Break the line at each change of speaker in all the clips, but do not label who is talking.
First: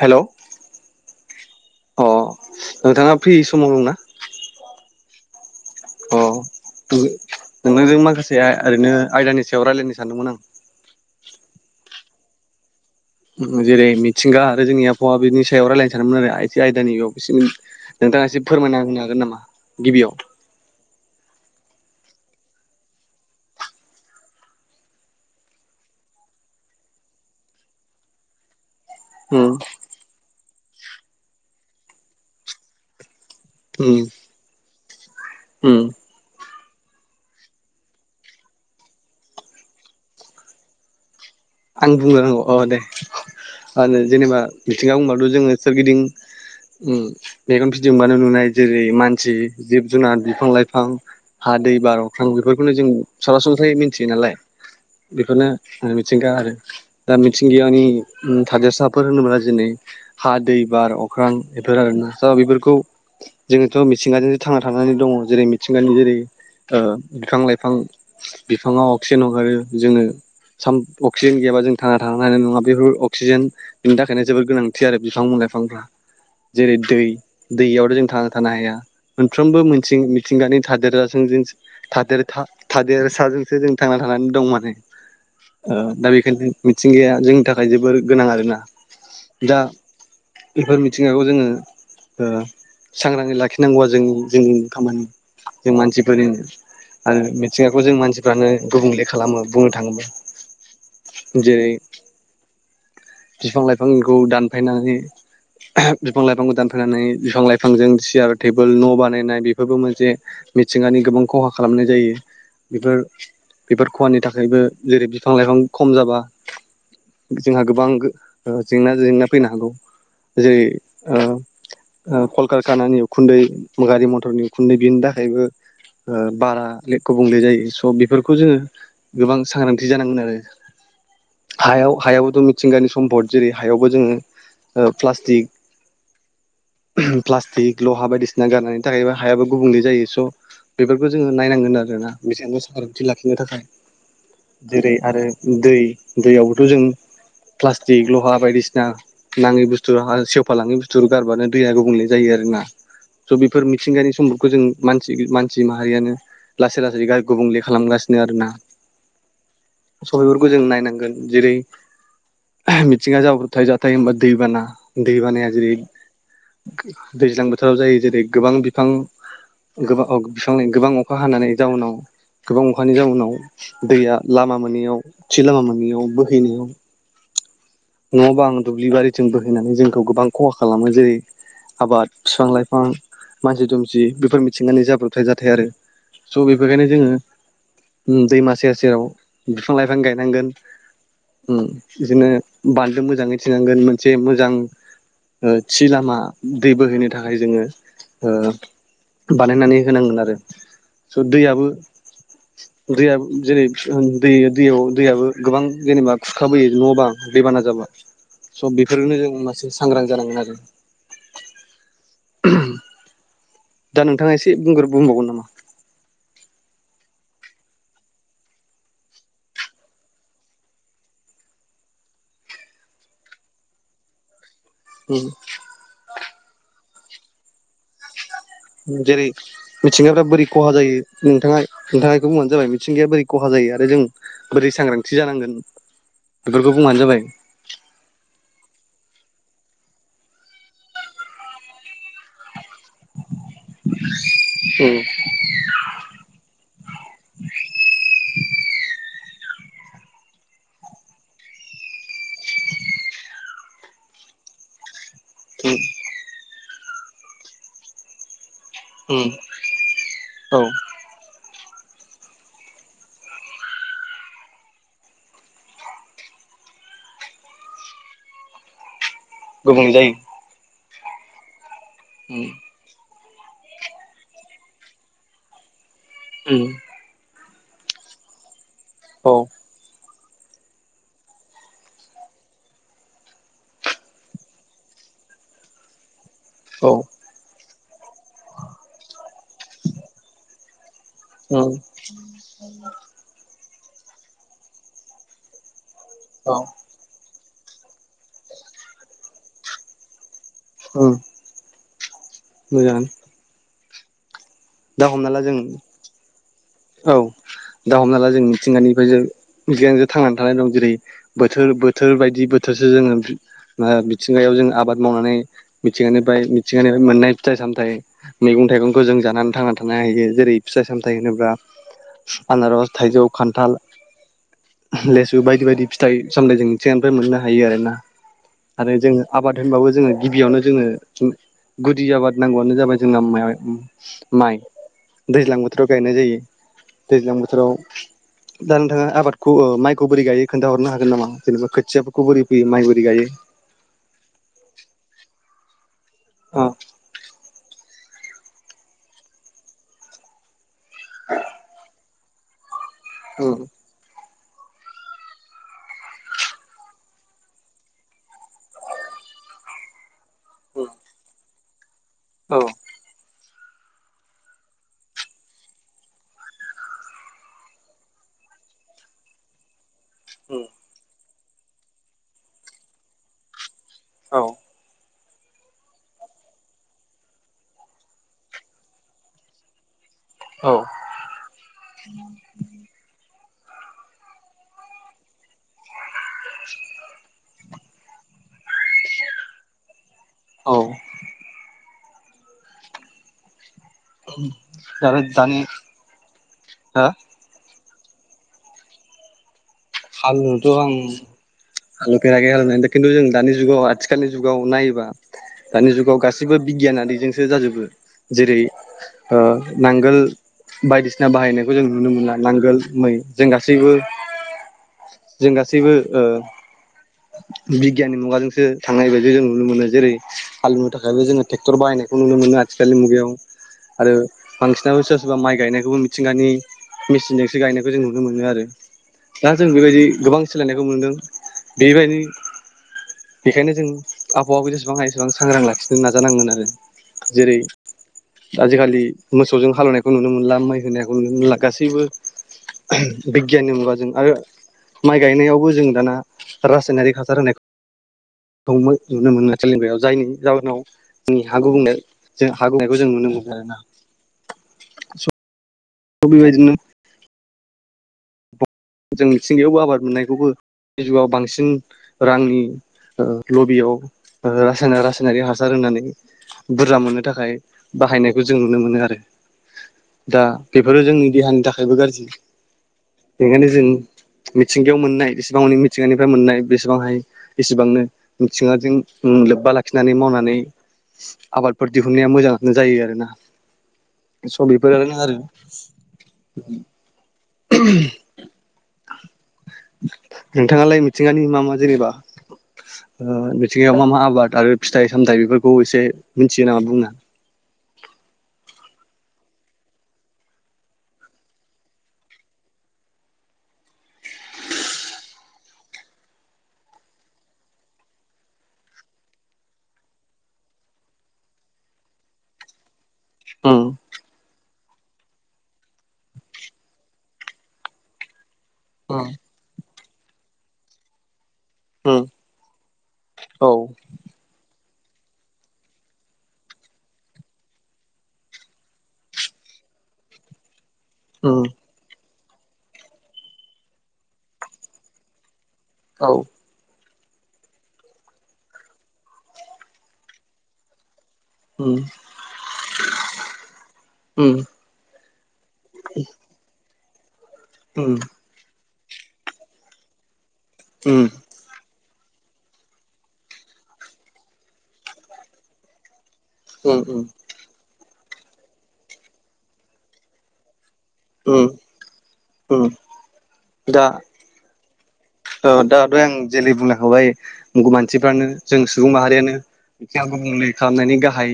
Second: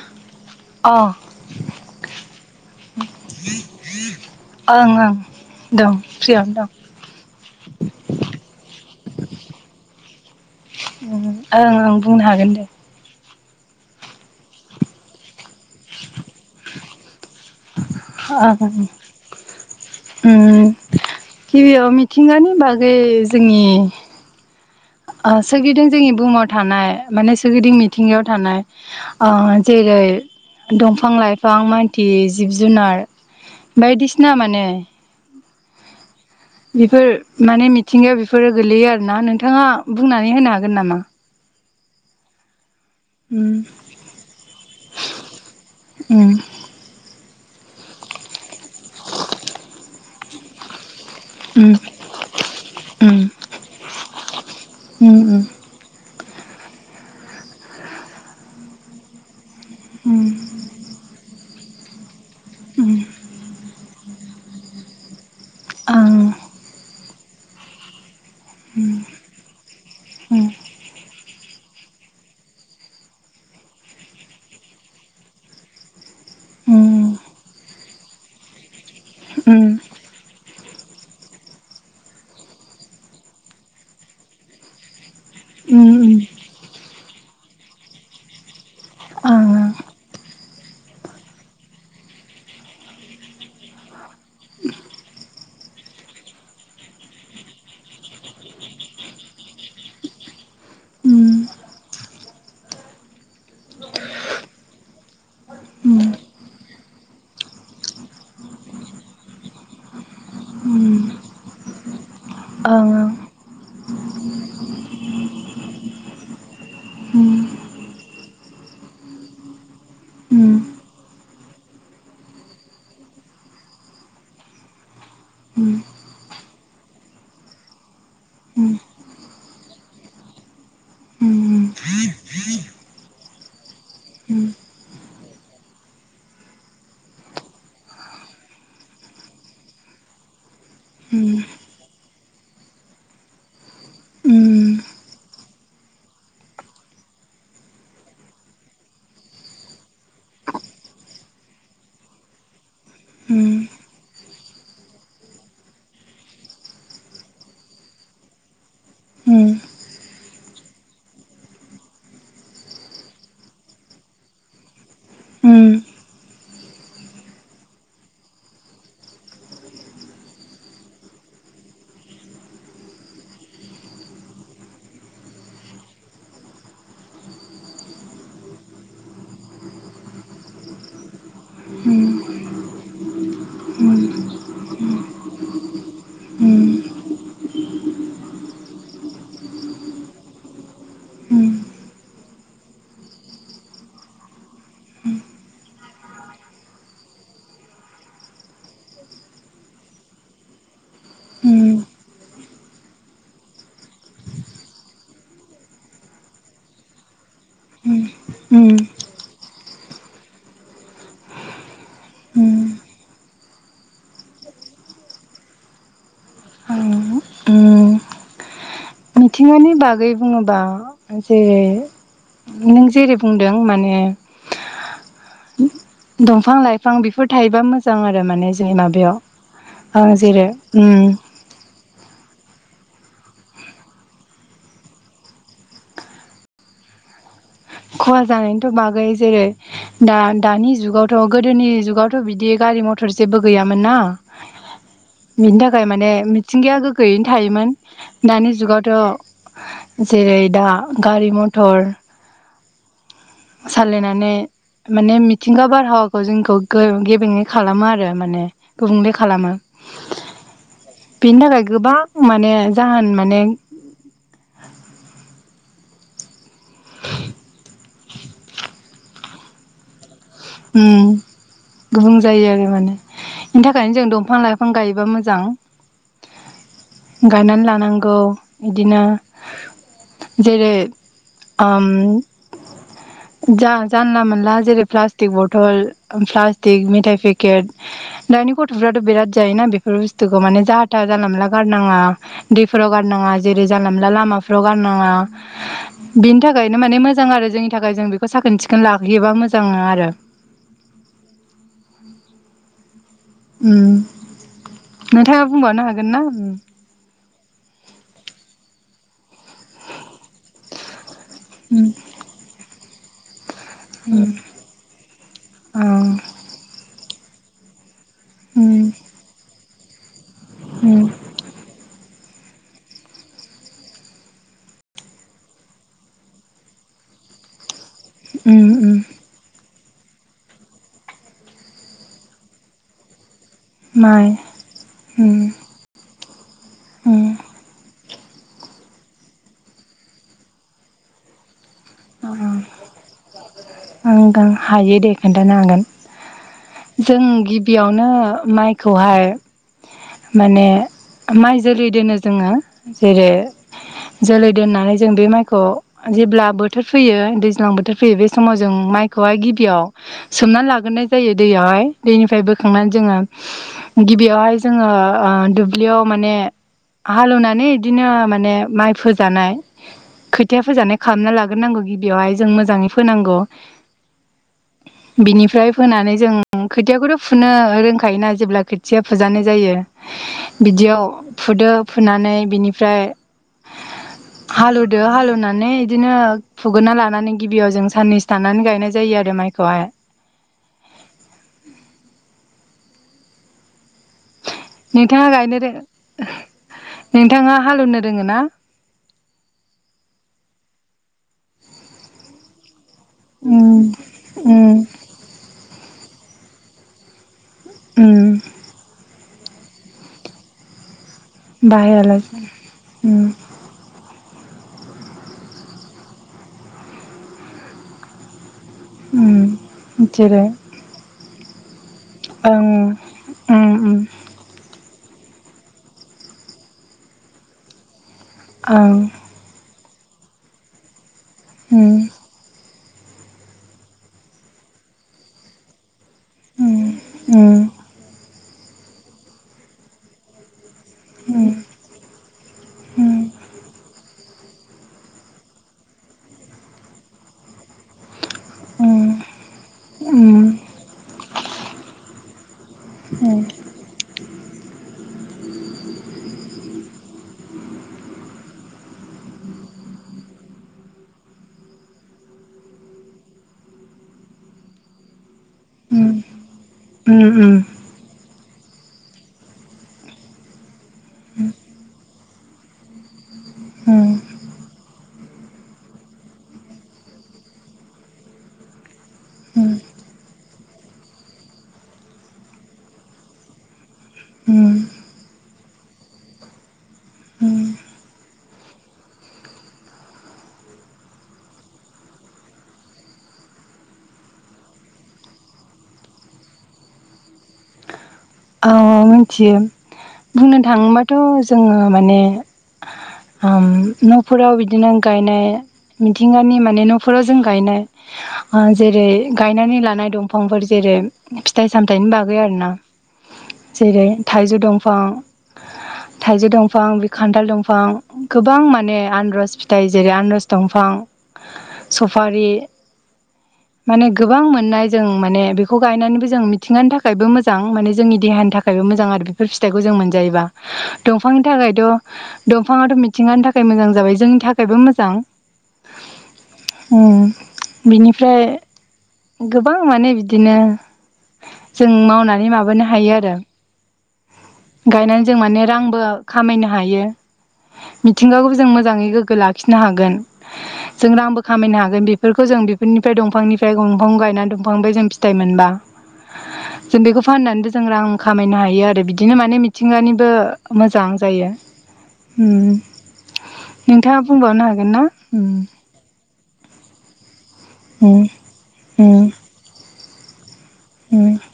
हेल' अ नोंथाङा फ्रि समाव दंना?
ओं ओं दं
अ
फ्रियावनो दं।
नोंथांजों माखासे ओरैनो आयदानि सायाव रायलायनो सानदोंमोन आं।
ओम ओं ओं बुंनो हागोन दे।
जेरै मिथिंगा आरो जोंनि आबहावा बिनि सायाव रायजलायनो सानोमोन आरो आइजो आयदानि बेयाव [unintelligible] नोंथाङा एसे
ओं
फोरमायना होनो हागोन नामा गिबियाव
ओं गिबियाव मिथिंगानि बागै जोंनि सोरगिदिं जोंनि बुहुमाव थानाय माने सोरगिदिं मिथिंगायाव थानाय
उम
जेरै दंफां लाइफां मानति जिब जुनार
उम
बायदिसिना माने
उम
बेफोर माने मिथिंगायाव बेफोरो गोलैयो आरोना नोंथाङा बुंनानै होनो हागोन नामा?
आं बुंलाय नांगौ अ दे। मा
उम
होनो जेनेबा मिथिंगा बुंबाथ' जोङो सोरगिदिं
उम
ओम मेगन फिदिंबानो नुनाय जेरै मानसि जिब जुनार बिफां-लाइफां हा
उम
दै बार अख्रां बेफोरखौनो जों
उम
सरासनस्रै मिथियो नालाय
उम
बेफोरनो। मिथिंगा आरो दा मिथिंगानि थादेरसाफोर होनोब्ला दिनै हा
ओम।
दै बार अख्रां बेफोर आरोना दा बेफोरखौ
उम
जोङोथ' मिथिंगाजोंसो थांना थानानै दङ जेरै मिथिंगानि जेरै
आं
बिफां लाइफां बिफाङा अक्सिजेन हगारो जोङो
उम
साम अक्सिजेन गैयाबा जों थांना थानो हानाय नङा बेफोर अक्सिजेन बिनि थाखायनो जोबोर गोनांथि आरो बिफां-लाइफांफ्रा जेरै दै
उम
दैयावथ' जों थांना थानो हाया। मोनफ्रोमबो मिथिं मिथिंगानि थादेराजों जों थादेरदा थादेरसाजोंसो जों थांना थानानै दंमोन दा बेखायनो मिथिंगाया जोंनि थाखाय जोबोर गोनां आरोना दा बेफोर मिथिंगाखौ जोङो। ओ सांग्राङै लाखिनांगौआ जोंनि जोंनि खामानि जों मानसिफोरनिनो आरो मिथिंगाखौ जों मानसिफ्रानो गुबुंले खालामो बुंनो थाङोब्ला। जेरैओ बिफां-लाइफांखौ दानफायनानै बिफां लाइफां दानफायनानै बिफां लाइफांजों सियार टेबोल न' बानायनाय बेफोरबो मोनसे मिथिंगानि गोबां खहा खालामनाय जायो बेफोर बेफोर खहानि थाखायबो जेरै बिफां लाइफां खम जाबा जोंहा गोबां ओ जेंना जेंना फैनो हागौ जेरै ओ ओ कलकारखानानि उखुन्दै गारि मटरनि उखुन्दै बेनि थाखायबो ओ बारा गुबुंले जायो स' बेफोरखौ जोङो गोबां सांग्रांथि जानांगोन आरो हायाव हायाबोथ' मिथिंगानि सम्पद जेरै हायावबो जोङो ओ प्लास्टिक प्लास्टिक लहा बायदिसिना गारनायनि थाखायबो हायाबो गुबुंले जायो स' बेफोरखौ जोङो नायनांगोन आरोना बेसेजों सांग्रांथि लाखिनो थाखाय जेरै आरो ओ दै दैयावबोथ' जों प्लास्टिक लहा बायदिसिना नाङि बुस्थुहा सेवफालाङि बुस्थु गारबानो दैया गुबुंले जायो आरो ना। स' बेफोर मिथिंगायानि सम्पदखौ जोंओ मानसि मानसि माहारियानो लासै लासै गुबुंले खालामगासिनो आरो ना।
उम।
स' बेफोरखौ जों नायनांगोन जेरैहाय मिथिंगा जाब्रथाय जाथाय होमबा दैबाना दैबानाया जेरै दैज्लां बोथोराव जायो जेरै गोबां बिफां गोाबां अ बिफां नों गोबां अखा हानानै जाउनाव गोबां अखानि जाउनाव दैया लामा मोनैयाव थि लामा मोनैयाव बोहैनायाव न' बां दुब्लिबारिजों बोहैनानै जोंखौ गोबां खहा खालामो जेरै आबाद फिफां-लाइफां मानसि दुमसि बेफोर मिथिंगानो जाब्रथाय जाथाय आरो स' बेफोरखायनो जोङोओ उम दैमा सेर सेराव फिफां लाइफां गायनांगोन उम बिदिनो बान्दो मोजाङै थिनांगोन मोनसे मोजां थि लामा दै बोहैनो थाखाय जोङो ओ बानायनानै होनांगोन आरो स दैयाबो दैया जेरै दै दैयाव दैयाबो गोबां जेनेबा खुरखाबोयो न' बां दैबाना जाबाय स' बेफोरनो जों मासे से सांग्रां जानांगोन आरो। दा नोंथाङा एसे बुंग्रो बुंबावगोन नामा
मिथिंगानि बागै बुङोबा जेरै नों जेरै बुंदों माने
ओं
दंफां लाइफां बेफोर थायोबा मोजां आरो माने जोंनि माबायाव
जेरै
आं
मिथिंगाफ्रा बोरै
जेरै
खहा जायो
उम
नोंथाङा नोंथाङा इखो बुंबानो जाबाय मिथिंगाया बोरै खहा जायो आरो जों बोरै सांग्रांथि जानांगोन बेफोरखौ बुंबानो जाबाय
खहा जानायनिथ' बागै जेरै दा दानि जुगावथ' गोदोनि जुगाव थ' बिदि गारि मटर जेबो गैयामोन ना
उम
बिनि थाखाय माने मिथिंगाया गोग्गोयैनो थायोमोन दानि जुगावथ' जेरै दा गारि मटर सालायनानै माने मिथिंगा
उम
बारहावा खौ जोंखौ गेबेङै खालामो आरो माने गुबुंले
उम
खालामो
औ
बेनि थाखाय गोबां माने जाहोन माने [inaudible]
गुबुं जायो
उम गुबुं
उम
जायो आरो माने बेनि थाखायनो जों दंफां लाइफां गायोबा मोजां
उम
गायनानै लानांगौ इदिनो
औ
जेरै आम जा जानला मोनला जेरै प्लास्टिक बथल प्लास्टिक
औ
मेथाइ फे केट दानि गथ'फ्राथ' बिराद जायोना बेफोर बुस्थुखौ माने जा था जानला मोनला
उम
गारनाङा दैफोराव गारनाङा जेरै जानला मोनला लामाफ्राव गारनाङा बिनि
औ
थाखायनो माने मोजां आरो जोंनि थाखाय जों बेखौ साखोन सिखोन लाबोयोबा मोजां आरो
अ मोजाङानो
उम
दा हमना ला
नोंथाङा
जों
बुंबावनो हागोन ना
औ दा हमना ला जों मिथिंगानिफ्राय जों जियानो जा थांनानै थानाय दं जेरै बोथोर
उम
बोथोर बायदि बोथोरसो जोङो ओ
उम
मिथिंगायाव जों आबाद मावनानै
औ
मिथिंगानिफ्राय मिथिंगानिफ्राय मोननाय फिथाइ सामथाइ मैगं
उम
थाइगंखौ जों जानानै थांनानै थानो हायो जेरै फिथाइ
उम
सामथाइ होनोब्ला आनारस थाइजौ खानथाल लेसु बायदि बायदि फिथाइ सामथाइ जों मिथिंगानिफ्राय मोननो हायो आरो ना
उम
आरो
उम
जोङो आबाद होनबाबो जोङो गिबियावनो जोङो गुदि आबाद नांगौआनो जाबाय जोंना माइ माइ
उम
दैज्लां बोथोराव गायनाय जायो दैज्लां बोथोराव दा नोंथाङा आबादखौ ओ माइखौ बोरै गाय खोनथाहरनो हागोन नामा जेनेबा खै थियाखौ बोरै फैयो माइ बोरै गायो
ओं गां हायो दे खोन्थानो हागोन
अ
जों गिबियावनो माइखौहाय माने माइ जोलै दोनो जोङो जेरै
उम
जोलै दोननानै जों बे माइखौ जेब्ला बो थोर फैयो दैज्लां बोथोर फैयो बे समाव जों माइखौहाय गिबियाव सोमनानै लाग्रोनाय जायो दैयावहाय दैनिफ्राय
औ
बोखांनानै जोङो गिबियावहाय जोङो ओ दुब्लियाव माने हाल एवनानै इदिनो माने माइ फोजानाय खोथिया फोजानाय खालामना लाग्रोनांगौ गिबियावहाय जों मोजाङै फोनांगौ
औ
बिनिफ्राय फोनानै जों खोथियाखौथ' फुनो रोंखायोना जेब्ला खोथिया फुजानाय जायो। बिदियाव फुदो फुनानै बिनिफ्राय हालौवदो हाल एवनानै इदिनो फुग्रोना लानानै गिबियाव जों साननैसो थानानै गायनाय जायो आरो माइखौहाय
औ [inaudible]
नोंथांङा गायनो
दानि
रो
हो
नोंथांङा हाल एवनो रोंङोना
हाल एवनोथ' आं हाल एवफेराखै खिनतु जों दानि जुगाव आथिखालनि जुगाव
उम
नायोबा दानि जुगाव गासै बो बिगियानारिजोंसो जाजोबो
उम
जेरै नांगोल बायदिसिना बाहायनायखौ जों नुनो मोना
बाहायालासे
नांगोल मै
उम
जों गा सैबो जों गासैबो ओ बिगियाननि मुगाजोंसो थांनाय बायदि जों नुनो मोनो जेरै हाल एवनो थाखायबो जोंङो ट्रेक्टर बाहायनाय नुनो मोनो
ओं
आथिखालनि मुगायाव
उम उम
आरो बांसिनाबो सोरबा सोरबा माइ गायनायखौबो मिथिंगानि मेचिंजोंसो गायनायखौ जों नुनो मोनो आरो
ओं
दा जों बेबायदि गोबां सोलायनायखौ मोनदों
उम
बेबायदि बेखायनो जों आबहावाबो जेसेबां हायो एसेबां सांग्रां लाखिनो नाजानांगोन आरो जेरै आजिखालि मोसौजों हालेवनायखौ नुनो मोनला होनायखौ नु गासैबो बिगियाननि मुगाजों आरो माइ गायनायावबो जों दाना रासायनारिक हासार होनायखौ नुनो मोना सेलोंग्रायाव जायनि
उम
जाहोनाव हा गुबुंनाय जों हा गुबुंनायखौ जों नुनो मोनो आरो ना स [unintelligible] औ बेबायदिनो जों मिथिंगायावबो आबाद मोननायखौबो जुगाव बांसिन रांनि लबियाव रासाय रासायनारि हासार
उम
होननानै
उम
बुरजा मोननो थाखाय
उम
बाहायनायखौ जों नुनो मोनो आरो दा बेफोरो जोंनि देहानि थाखायबो गाज्रि बेखायनो जों
उम
मिथिंगायाव मोननाय बेसेबां मिथिंगानिफ्राय मोननाय बेसेबां हायो। इसेबांनो मिथिङाजों लोब्बा लाखिनानै मावनानै आबादफोर दिहुननाया मोजाङानो जायो आरोना स
उम
बेफोरनो आरो नोंथांङालाय मिथिंगानि मा मा जेनेबा मिथिंगायाव मा मा आबाद आरो फिथाइ सामथायाइ बेफोरखौ एसे मिथियो नामा बुंनो [unintelligible]
औ मिथियो बुंनो थाङोबाथ' जोंङो माने न'फोराव बिदिनो गायनाय मिथिंगानि माने न'फोराव जों गायनाय जेरै गायनानै लानाय दंफांफोर जेरै फिथाइ सामथायाइनि बागै आरो ना
उम
जेरै थाइजौ दंफां
[inaudible]
थाइजौ दंफां बि खान्थाल दंफां गोबां माने
उम
आनरस फिथाइ जेरै आनरस दंफां
[inaudible]
सुफारि
औ
माने गोबां मोननाय जों माने बेखौ गायनानैबो जों मिथिंगानि थाखायबो मोजां माने जोंनि देहानि थाखाय थाखायबो मोजां आरो बेफोर फिथाइखौ जों मोनजायोबा दंफांनि
उम
थाखायथ' दंफाङाथ' मिथिंगानि थाखाय मोजां जाबाय जोंनि थाखायबो मोजां
औ
बिनिफ्राय गोबां माने बिदिनो जों
उम
मावनानै माबानो हायो आरो
उम
गायनानै जों माने रांबो खामायनो हायो
उम
मिथिंगाखौबो जों मोजाङै गोग्गो लाखिनो हागोन जों
उम
रांबो खामायनो हागोन बेफोरखौ जों बेफोरनिफ्राय दंफांनिफ्राय दफां गायनानै दंफांनिबाय जों फिथाइ मोनबा
[unintelligible]
जों बेखौ फाननानैबो जों रां खामायनो हायो आरो बिदिनो माने मिथिंगानिबो मोजां जायो
उम उम दा
नोंथाङा बुंबावनो हागोन ना
ओ आं जेरै बुंलांखाबाय
उम
मानसिफ्रानो जों सुबुं
उम
माहारियानो जाहा गुबुंले खालामनायनि
उम
गाहाय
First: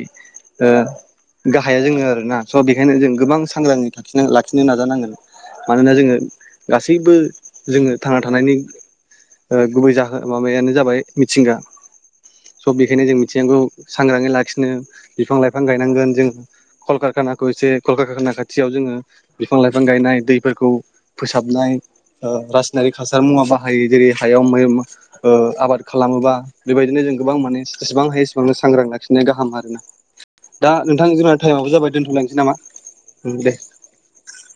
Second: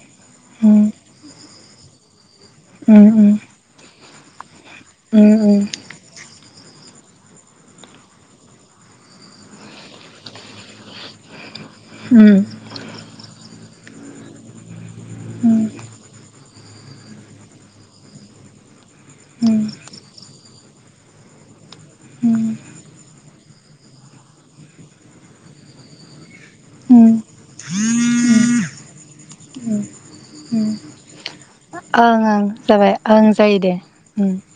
उम उम
गाहाया जोङो आरोना स' बेखायनो
उम
जों गोबां सांग्राङैखि लाखिनो नाजानांगोन
उम
मानोना जोङो गासैबो जोङो थांना थानायनि गुबै जाहो माबायानो जाबाय मिथिंगा
हम
स' बेखायनो जों मिथिनांगौ सांग्राङै लाखिनो बिफां
उम
लाइफां गायनांगोन जों कलकारखानाखौ एसे कलकारखाना खाथियाव जोङो
उम
बिफां लाइफां गायनाय दैफोरखौ हाबनाय रासायनारिक हासार मुवा बा हायो जेरै हायाव [unintelligible] आबाद खालामोबा बेबायदिनो
ओं
जों गोबां माने एसेबां हायो एसेबां सांग्रां लाखिनाया गाहाम आरो ना दा नोंथां जेना टाइमावबो जाबाय दोन्थ'लायसै
ओं
नामा
जाबाय ओं
दे
जायो [unintelligible]